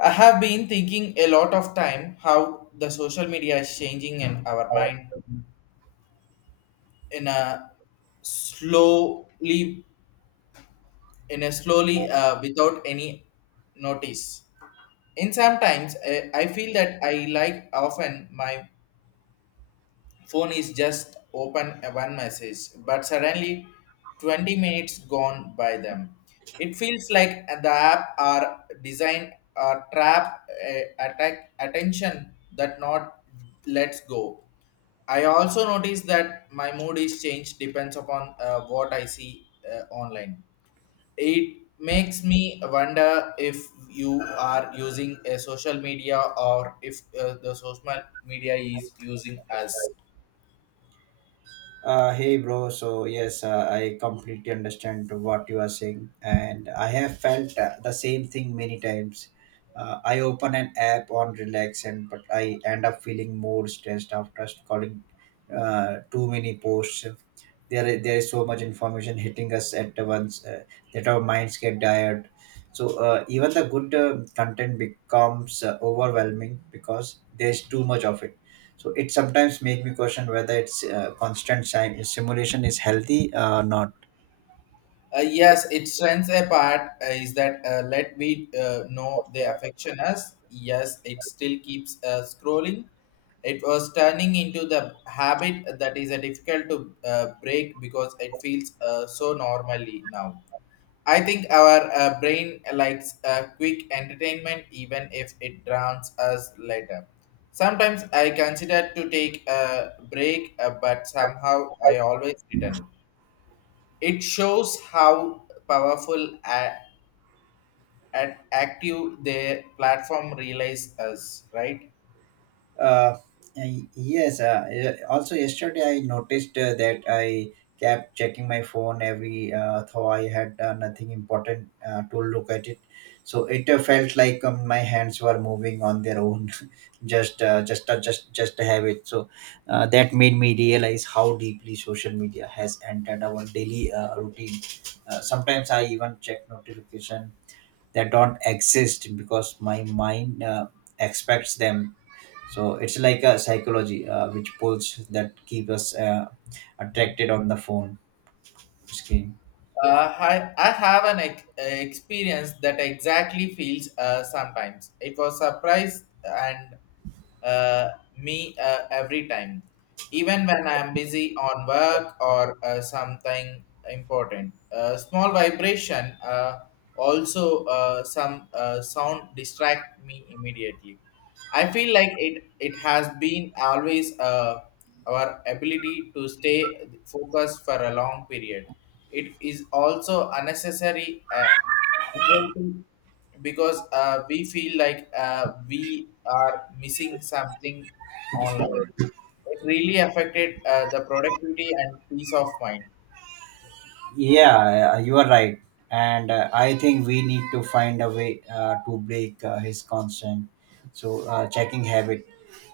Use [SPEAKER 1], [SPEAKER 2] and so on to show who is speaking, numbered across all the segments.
[SPEAKER 1] I have been thinking a lot of time how the social media is changing in our mind in a slowly in a slowly without any notice. In sometimes I feel that I like often my phone is just open a one message but suddenly 20 minutes gone by them it feels like the app are designed a trap, attack attention that not lets go. I also notice that my mood is changed depends upon what I see online. It makes me wonder if you are using a social media or if the social media is using us.
[SPEAKER 2] Hey bro, so yes, I completely understand what you are saying, and I have felt the same thing many times. I open an app on relax, and but I end up feeling more stressed after scrolling too many posts. There is so much information hitting us at once that our minds get tired. So even the good content becomes overwhelming because there is too much of it, so it sometimes make me question whether it's simulation is healthy or not.
[SPEAKER 1] Yes, it strengths a part is that let we know they affection us. Yes, it still keeps scrolling. It was turning into the habit that is difficult to break because it feels so normally now. I think our brain likes quick entertainment even if it drowns us later. Sometimes I consider to take a break, but somehow I always return. It shows how powerful and active their platform realize us, right?
[SPEAKER 2] Uh, yes. Also, yesterday I noticed that I kept checking my phone every though I had nothing important to look at it. So it felt like my hands were moving on their own, just a habit. So that made me realize how deeply social media has entered our daily routine. Sometimes I even check notification that don't exist because my mind expects them, so it's like a psychology which pulls that keep us attracted on the phone screen.
[SPEAKER 1] I have an experience that exactly feels sometimes. It was surprise and uh, me every time, even when I am busy on work or something important. Small vibration, also some sound distract me immediately. I feel like it has been always our ability to stay focused for a long period. It is also unnecessary, anxiety, because we feel like we are missing something online. It really affected the productivity and peace of mind.
[SPEAKER 2] Yeah, you are right, and I think we need to find a way to break his constant, so checking habit.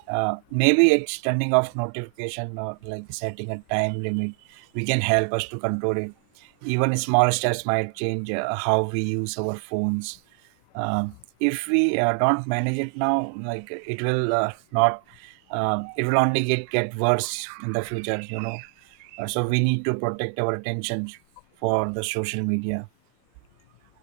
[SPEAKER 2] Maybe it's turning off notification or like setting a time limit, we can help us to control it. Even small steps might change how we use our phones. If we don't manage it now, like it will not, it will only get worse in the future. You know, so we need to protect our attention for the social media.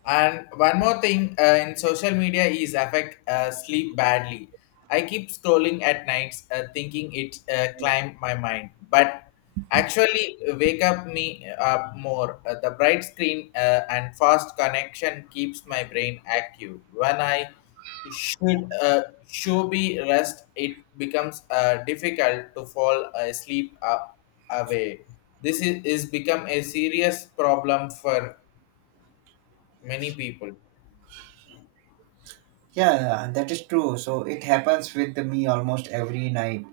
[SPEAKER 1] And one more thing, in social media is affect sleep badly. I keep scrolling at nights thinking it climb my mind, but actually wake up me up more. The bright screen and fast connection keeps my brain active. When I should be rest, it becomes difficult to fall asleep away. This is become a serious problem for many people.
[SPEAKER 2] Yeah, that is true. So it happens with me almost every night.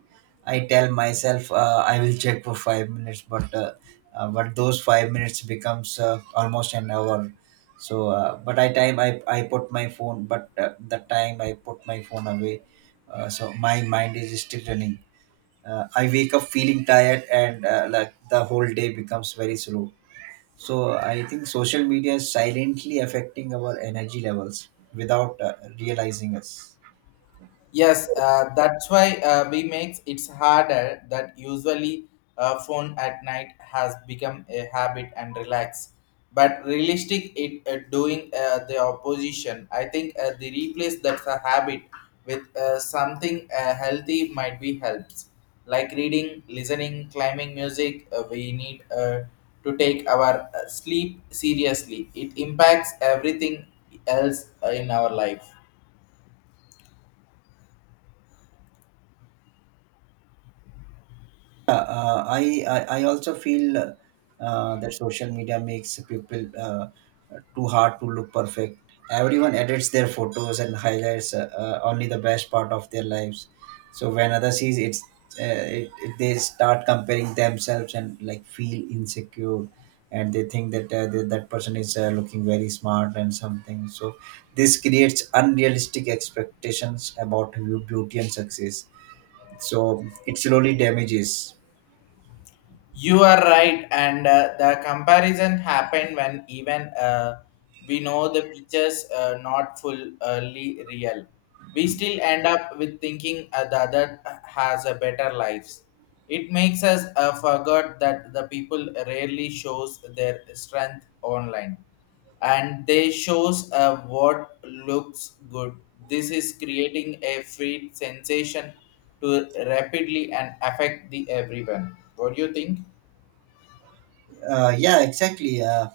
[SPEAKER 2] I tell myself I will check for 5 minutes, but those 5 minutes becomes almost an hour. So, but I time I put my phone, but the time I put my phone away, so my mind is still running. I wake up feeling tired, and like the whole day becomes very slow. So I think social media is silently affecting our energy levels without realizing us.
[SPEAKER 1] Yes, that's why we makes it's harder that usually phone at night has become a habit and relax. But realistic, it doing the opposition. I think the replace that's a habit with something healthy might be helps, like reading, listening, climbing music. We need to take our sleep seriously. It impacts everything else in our life.
[SPEAKER 2] I also feel that social media makes people too hard to look perfect. Everyone edits their photos and highlights only the best part of their lives. So when others sees it, they start comparing themselves and like feel insecure, and they think that that person is looking very smart and something. So this creates unrealistic expectations about beauty and success. So it slowly damages.
[SPEAKER 1] You are right, and the comparison happened when even we know the pictures not fully real. We still end up with thinking the other has a better lives. It makes us forget that the people rarely shows their strength online, and they shows what looks good. This is creating a free sensation to rapidly and affect the everyone. What do you think?
[SPEAKER 2] Yeah, exactly.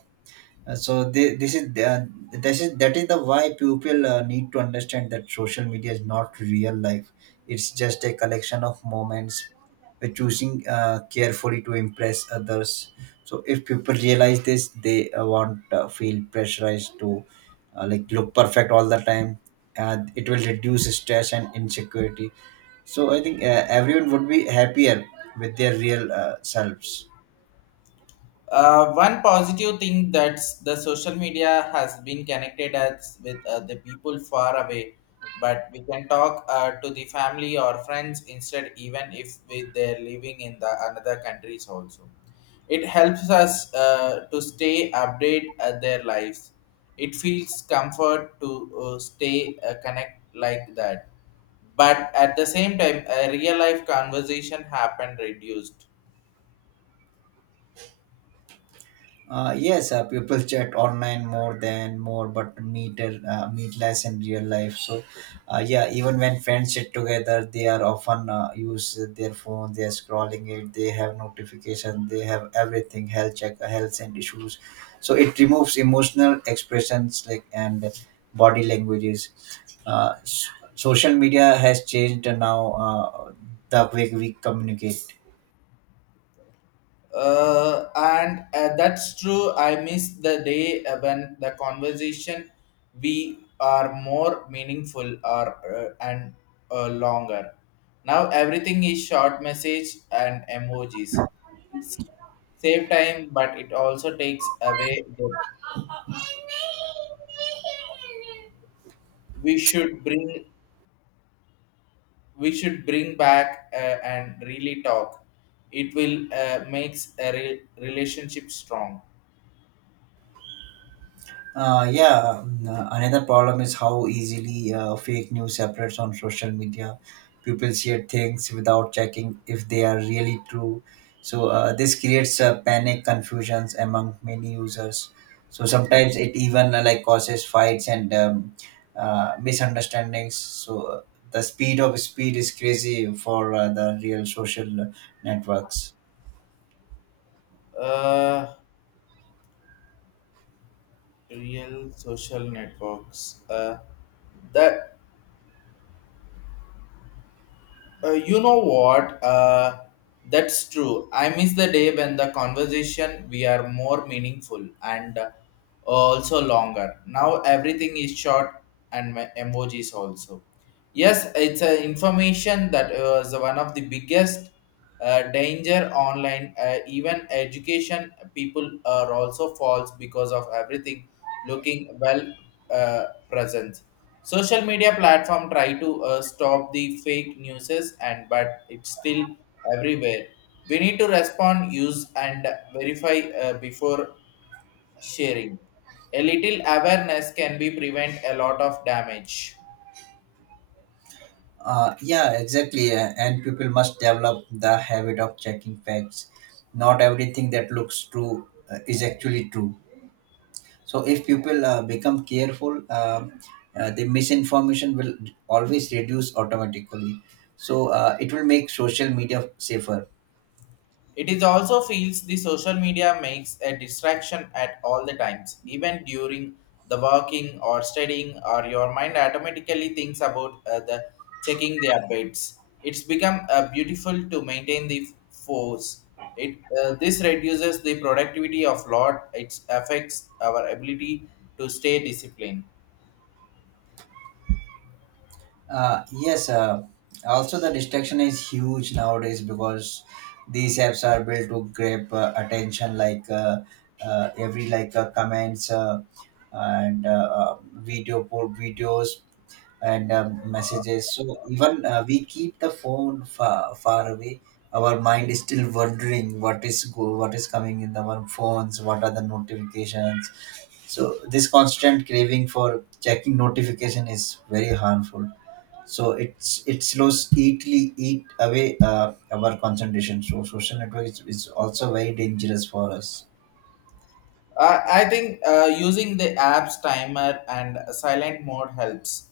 [SPEAKER 2] so thi- this is uh, this is that is the why people need to understand that social media is not real life. It's just a collection of moments. We're choosing carefully to impress others. So if people realize this, they won't feel pressurized to like look perfect all the time. It will reduce stress and insecurity. So I think everyone would be happier with their real selves.
[SPEAKER 1] One positive thing that the social media has been connected us with the people far away, but we can talk to the family or friends instead, even if we, they're living in the another countries also. It helps us to stay update their lives. It feels comfort to stay connect like that, but at the same time, a real life conversation happened reduced.
[SPEAKER 2] Yes, people chat online more than more, but meet less in real life. So, yeah, even when friends sit together, they are often use their phone. They are scrolling it. They have notification. They have everything. Health check, health and issues. So it removes emotional expressions like and body languages. Social media has changed now the way we communicate.
[SPEAKER 1] And that's true. I miss the day when the conversation we are more meaningful or, and longer. Now everything is short message and emojis. It's save time, but it also takes away the. we should bring we should bring back, and really talk. It will, makes a relationship strong.
[SPEAKER 2] Yeah, Another problem is how easily fake news spreads on social media. People share things without checking if they are really true. So this creates panic, confusions among many users. So sometimes it even like causes fights and misunderstandings. So the speed is crazy for the real social networks.
[SPEAKER 1] Uh. Real social networks. That You know what? That's true. I miss the day when the conversation we are more meaningful and, also longer. Now everything is short and my emojis also. Yes, it's a information that was one of the biggest, danger online. Even education people are also false because of everything looking well, uh, present. Social media platform try to stop the fake newses, and but it's still everywhere. We need to respond use and verify before sharing. A little awareness can be prevent a lot of damage.
[SPEAKER 2] Yeah, exactly. And people must develop the habit of checking facts. Not everything that looks true is actually true. So if people become careful, the misinformation will always reduce automatically. So it will make social media safer.
[SPEAKER 1] It is also feels the social media makes a distraction at all the times, even during the working or studying, or your mind automatically thinks about the checking the updates. It's become beautiful to maintain the force. It This reduces the productivity of lot. It affects our ability to stay disciplined.
[SPEAKER 2] Yes, also the distraction is huge nowadays because these apps are built to grab attention like every like comments videos and messages. So even we keep the phone far, far away. Our mind is still wondering what is coming in our phones, what are the notifications. So this constant craving for checking notification is very harmful, so it slows eat away our concentration. So social networks is also very dangerous for us.
[SPEAKER 1] I think using the apps timer and silent mode helps,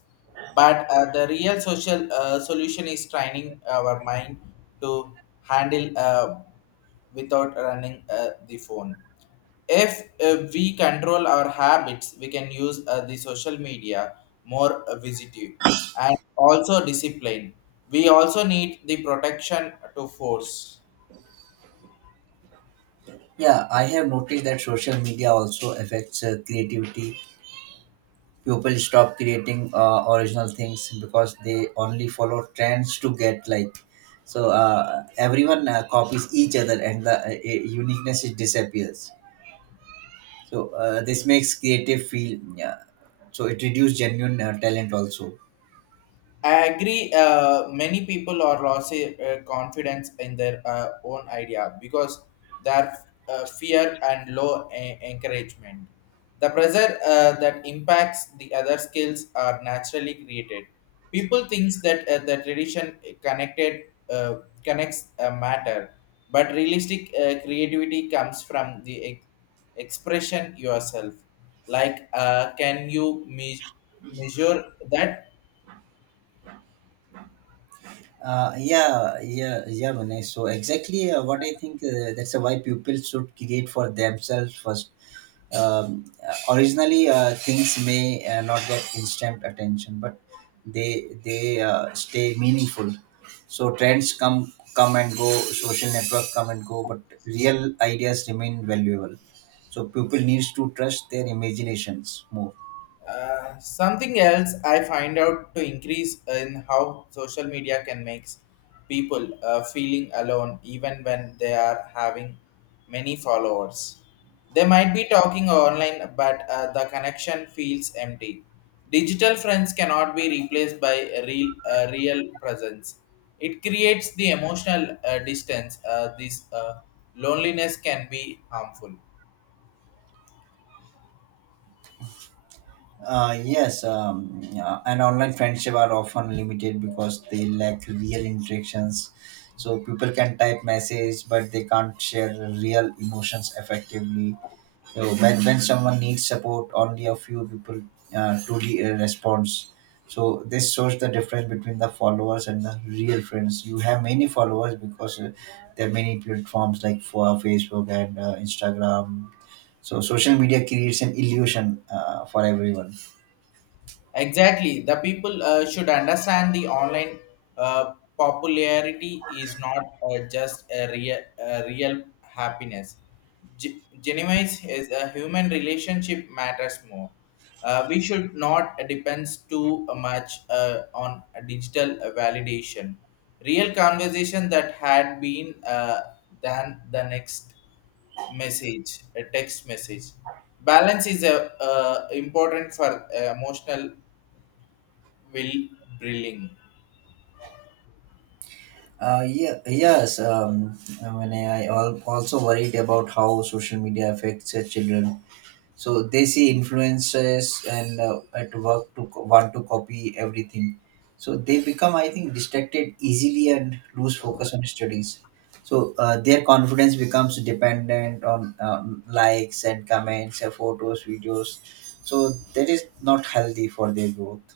[SPEAKER 1] but the real social solution is training our mind to handle, without running the phone. If we control our habits, we can use the social media more visitive and also discipline. We also need the protection to force.
[SPEAKER 2] Yeah, I have noticed that social media also affects creativity. People stop creating original things because they only follow trends to get like. So everyone copies each other, and the uniqueness is disappears. So this makes creative feel, yeah, so it reduces genuine talent also.
[SPEAKER 1] I agree. Many people are losing confidence in their own idea because their fear and low encouragement. The pressure that impacts the other skills are naturally created. People thinks that the tradition connected, uh, connects a matter, but realistic creativity comes from the expression yourself. Like, can you measure that?
[SPEAKER 2] Yeah, Vinay. So exactly what I think, that's why pupils should create for themselves first. Originally, things may not get instant attention, but they stay meaningful. So trends come and go, social network come and go, but real ideas remain valuable. So people needs to trust their imaginations more.
[SPEAKER 1] Something else I find out to increase in how social media can make people feeling alone even when they are having many followers. They might be talking online, but the connection feels empty. Digital friends cannot be replaced by a real presence. It creates the emotional distance. This loneliness can be harmful.
[SPEAKER 2] Yes, yeah, and online friendship are often limited because they lack real interactions. So people can type message, but they can't share real emotions effectively. So when someone needs support, only a few people truly responds. So this shows the difference between the followers and the real friends. You have many followers because there are many platforms like for Facebook and Instagram. So social media creates an illusion for everyone.
[SPEAKER 1] Exactly. The people should understand the online popularity is not just a real happiness. Genuine is a human relationship matters more. We should not depend too much on a digital validation. Real conversation that had been than the next message, a text message. Balance is a important for emotional Will Brilling.
[SPEAKER 2] Yeah, yes. When I also worried about how social media affects children. So they see influences and at work to want to copy everything. So they become, I think, distracted easily and lose focus on studies. So their confidence becomes dependent on likes and comments, photos, videos. So that is not healthy for their growth.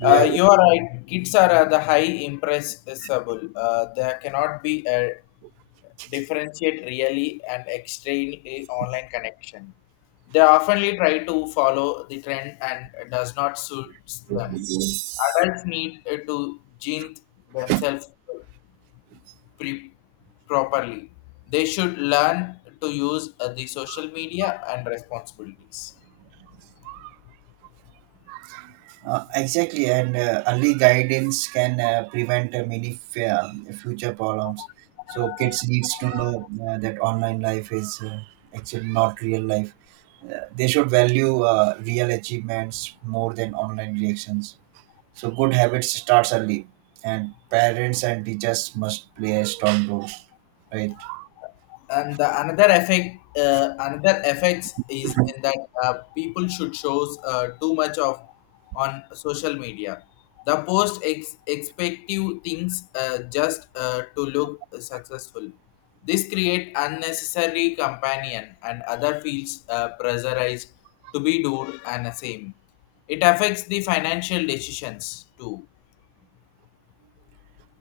[SPEAKER 2] Do you.
[SPEAKER 1] You are right. Kids are the high impressible. They cannot be a differentiate really and explain a online connection. They oftenly try to follow the trend and does not suits them. Adults need to gene themselves pre- properly. They should learn to use the social media and responsibilities.
[SPEAKER 2] Exactly, and early guidance can prevent many future problems. So kids needs to know that online life is actually not real life. They should value real achievements more than online reactions. So good habits starts early, and parents and teachers must play a strong role, right?
[SPEAKER 1] And the another effect another effects is in that people should shows too much of on social media, the post expective things, just to look successful. This create unnecessary companion and other feels pressurized to be do and the same. It affects the financial decisions too.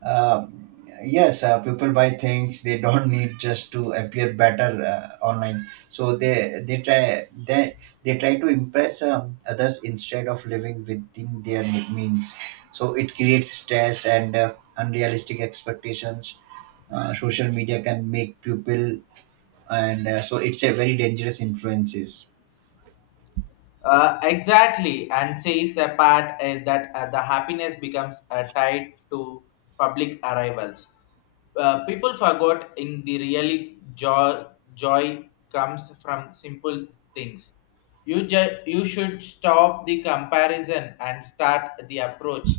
[SPEAKER 2] Uh, yes, people buy things they don't need just to appear better online. So they try to impress others instead of living within their means. So it creates stress and unrealistic expectations. Social media can make people, and so it's a very dangerous influences.
[SPEAKER 1] Exactly, and says a part that the happiness becomes tied to public arrivals. People forgot in the really joy comes from simple things. You should stop the comparison and start the approach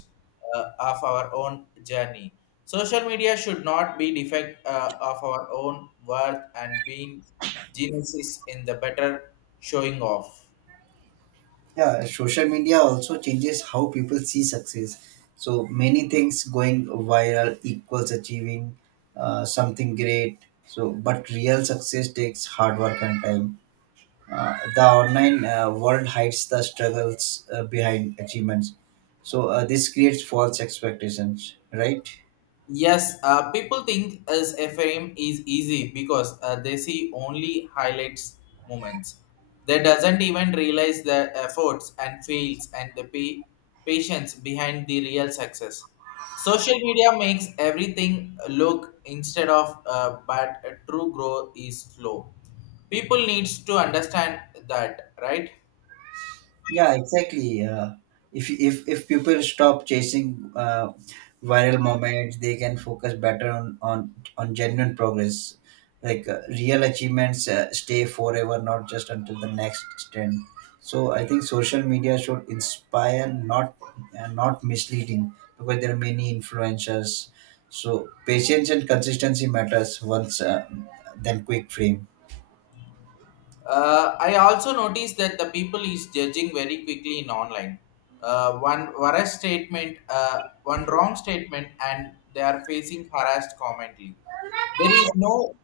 [SPEAKER 1] of our own journey. Social media should not be defect of our own worth and being geniuses in the better showing off.
[SPEAKER 2] Yeah, social media also changes how people see success. So many things going viral equals achieving something great. So, but real success takes hard work and time. The online world hides the struggles behind achievements. So this creates false expectations, right?
[SPEAKER 1] Yes, people think as FM is easy because they see only highlights moments. They doesn't even realize the efforts and fails and the patience behind the real success. Social media makes everything look instead of, but a true growth is slow. People needs to understand that, right?
[SPEAKER 2] Yeah, exactly. If people stop chasing viral moments, they can focus better on on genuine progress. Like real achievements stay forever, not just until the next trend. So I think social media should inspire, not not misleading, because there are many influencers. So patience and consistency matters once than quick fame.
[SPEAKER 1] I also noticed that the people is judging very quickly in online. One whereas statement, one wrong statement, and they are facing harassed commently. There is no,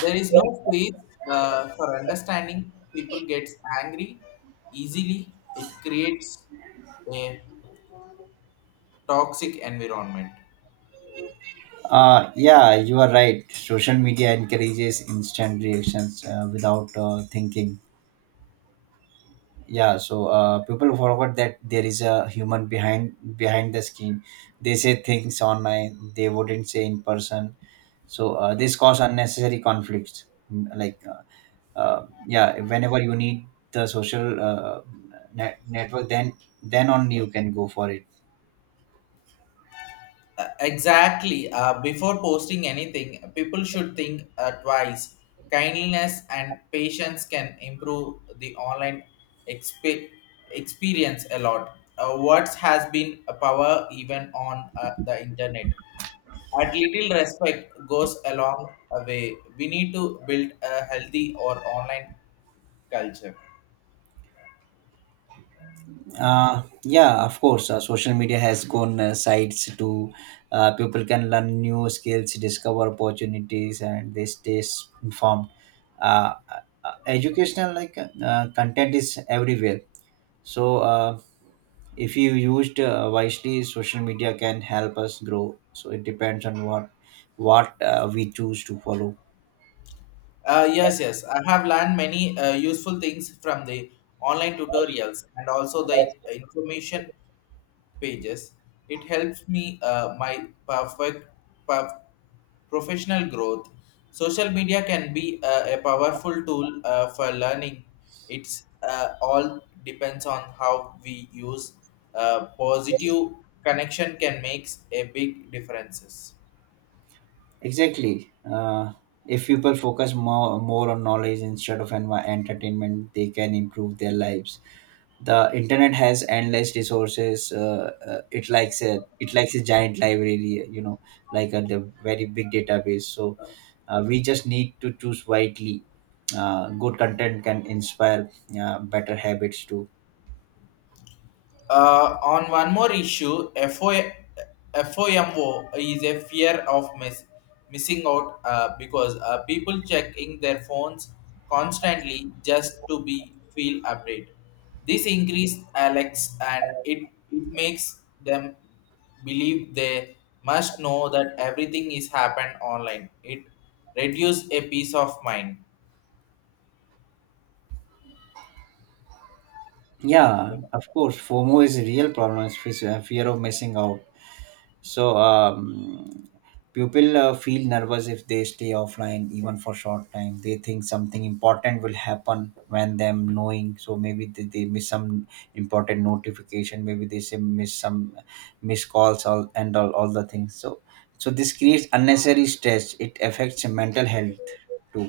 [SPEAKER 1] there is no space for understanding. People gets angry easily. It creates a toxic environment.
[SPEAKER 2] Yeah, you are right. Social media encourages instant reactions without thinking. Yeah, so people forgot that there is a human behind the screen. They say things online they wouldn't say in person. So this cause unnecessary conflicts. Mm, like, yeah, whenever you need the social network, then only you can go for it.
[SPEAKER 1] Exactly. Before posting anything, people should think twice. Kindness and patience can improve the online exp- experience a lot. Words has been a power even on the internet. At little respect goes a long way. We need to build a healthy or online culture.
[SPEAKER 2] Yeah, of course. Social media has gone sites to people can learn new skills, discover opportunities, and they stay informed. Uh, Educational like content is everywhere. So if you used wisely, social media can help us grow. So it depends on what we choose to follow.
[SPEAKER 1] Yes. I have learned many useful things from the online tutorials and also the information pages. It helps me my perf- professional growth. Social media can be a powerful tool for learning. It's all depends on how we use. Positive connection can make a big differences.
[SPEAKER 2] Exactly. If people focus more on knowledge instead of entertainment, they can improve their lives. The internet has endless resources, it likes a giant library, you know, like a the very big database. So we just need to choose wisely. Good content can inspire better habits too.
[SPEAKER 1] On one more issue, FOMO is a fear of missing out, because people checking their phones constantly just to be feel update. This increase Alex and it makes them believe they must know that everything is happened online. It reduces a peace of mind.
[SPEAKER 2] Yeah, of course, FOMO is a real problem. Fear of missing out. So people feel nervous if they stay offline even for short time. They think something important will happen when them knowing. So maybe they miss some important notification. Maybe they say miss some miss calls, all the things. So this creates unnecessary stress. It affects mental health too.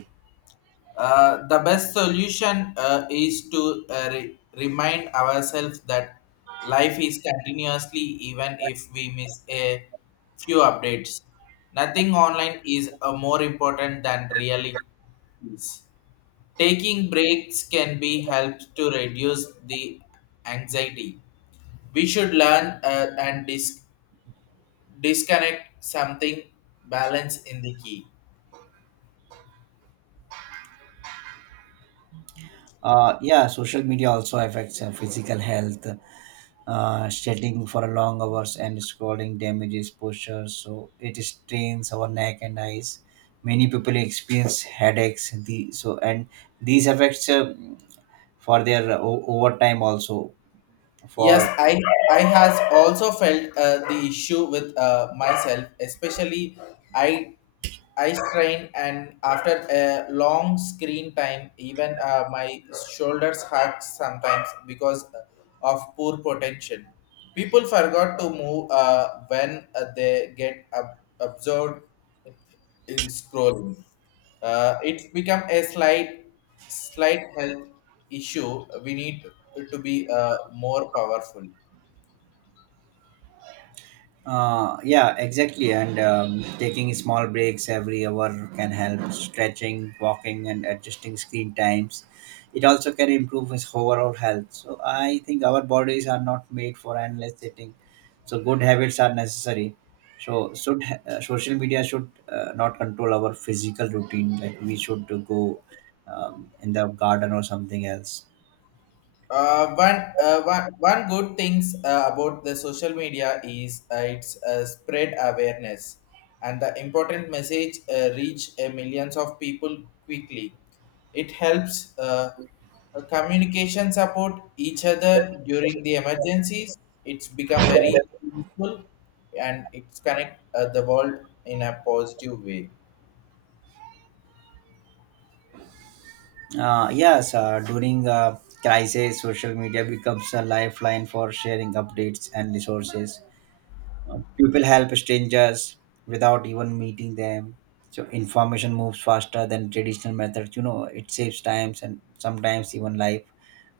[SPEAKER 1] The best solution is to, remind ourselves that life is continuously even if we miss a few updates. Nothing online is more important than really is. Taking breaks can be helps to reduce the anxiety. We should learn and disconnect something. Balance in the key.
[SPEAKER 2] Yeah, social media also affects physical health. Sitting for long hours and scrolling damages posture, so it strains our neck and eyes. Many people experience headaches, the so and these affects for their overtime also for.
[SPEAKER 1] Yes, I has also felt the issue with myself, especially I eye strain and after a long screen time even my shoulders hurt sometimes because of poor potential. People forgot to move when they get absorbed in scrolling. Uh, it's become a slight health issue. We need to be more powerful.
[SPEAKER 2] Yeah, exactly. And taking small breaks every hour can help: stretching, walking, and adjusting screen times. It also can improve his overall health. So I think our bodies are not made for endless sitting. So good habits are necessary. So should social media should not control our physical routine. Like we should go in the garden or something else.
[SPEAKER 1] One good things about the social media is it's spread awareness and the important message reach millions of people quickly. It helps communication support each other during the emergencies. It's become very useful and it's connect the world in a positive way.
[SPEAKER 2] Yes, during a crisis, social media becomes a lifeline for sharing updates and resources. People help strangers without even meeting them. So information moves faster than traditional methods. You know, it saves times and sometimes even life.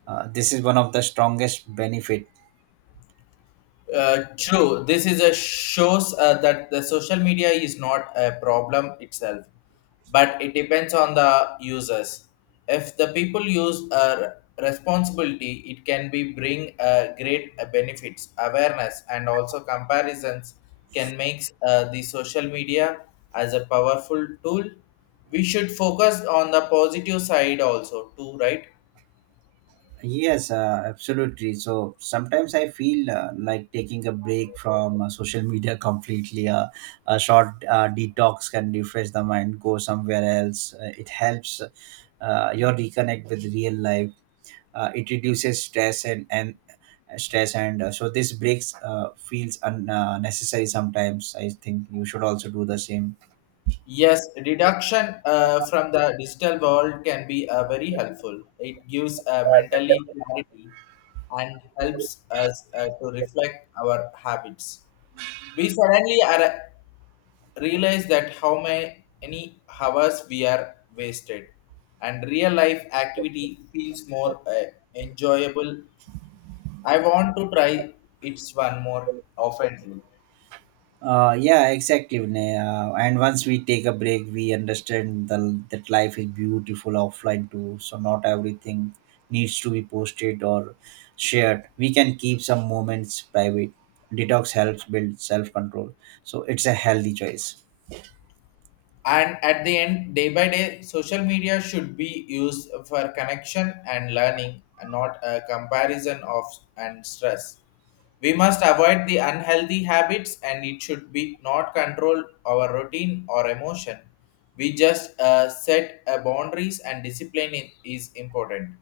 [SPEAKER 2] This is one of the strongest benefit.
[SPEAKER 1] True. This is a shows that the social media is not a problem itself, but it depends on the users. If the people use a responsibility, it can be bring great benefits, awareness, and also comparisons can make the social media as a powerful tool. We should focus on the positive side also too, right?
[SPEAKER 2] Yes, absolutely. So sometimes I feel like taking a break from social media completely. A short detox can refresh the mind, go somewhere else. It helps your reconnect with real life. It reduces stress and stress and so this breaks feels unnecessary sometimes. I think you should also do the same.
[SPEAKER 1] Yes, deduction from the digital world can be very helpful. It gives mentally clarity and helps us to reflect our habits. We realize that how many hours we are wasted, and real life activity feels more enjoyable. I want to try it's one more often.
[SPEAKER 2] Yeah, exactly, Vinay. And once we take a break, we understand that life is beautiful offline too. So not everything needs to be posted or shared. We can keep some moments private. Detox helps build self control. So it's a healthy choice.
[SPEAKER 1] And at the end day by day social media should be used for connection and learning and not a comparison of and stress. We must avoid the unhealthy habits and it should be not control our routine or emotion. We just set boundaries, and discipline is important.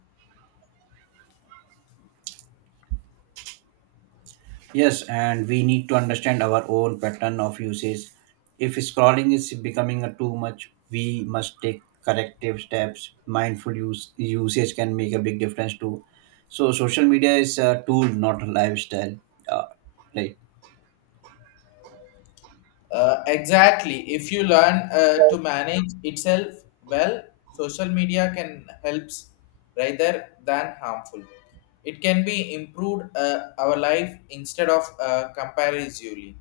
[SPEAKER 2] Yes, and we need to understand our own pattern of usage. If scrolling is becoming a too much, we must take corrective steps. Mindful use usage can make a big difference too. So social media is a tool, not a lifestyle. Uh, right.
[SPEAKER 1] Exactly. If you learn to manage itself well, social media can helps rather than harmful. It can be improved our life instead of, comparatively,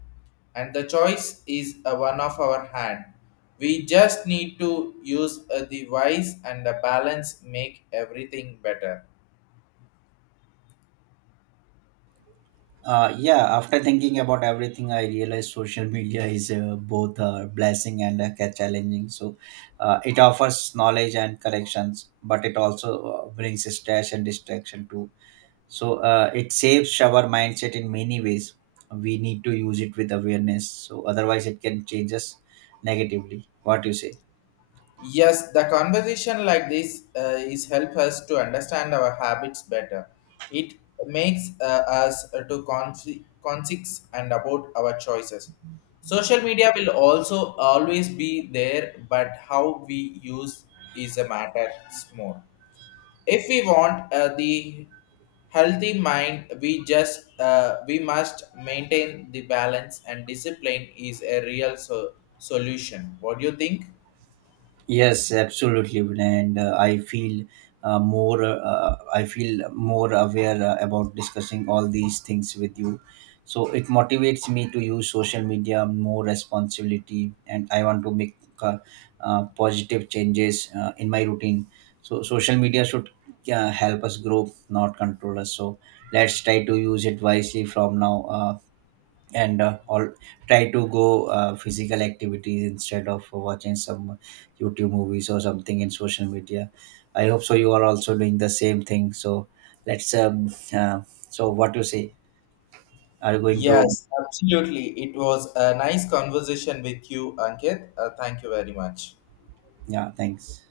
[SPEAKER 1] and the choice is one of our hand. We just need to use the wise and the balance make everything better.
[SPEAKER 2] Yeah. After thinking about everything, I realized social media is both a blessing and a challenging. So it offers knowledge and corrections, but it also brings stress and distraction too. So it saves our mindset in many ways. We need to use it with awareness, so otherwise it can change us negatively. What do you say?
[SPEAKER 1] Yes, the conversation like this is help us to understand our habits better. It makes us to conscious and about our choices. Social media will also always be there, but how we use is a matter more. If we want the healthy mind, we must maintain the balance and discipline is a real solution. What do you think?
[SPEAKER 2] Yes, absolutely, Vinay. And I feel more. I feel more aware about discussing all these things with you. So it motivates me to use social media more responsibility, and I want to make positive changes in my routine. So social media should help us grow, not control us. So let's try to use it wisely from now. And all try to go physical activities instead of watching some YouTube movies or something in social media. I hope so you are also doing the same thing. So let's so what you say? Are you going to?
[SPEAKER 1] Yes, absolutely. It was a nice conversation with you, Ankit. Thank you very much.
[SPEAKER 2] Yeah, thanks.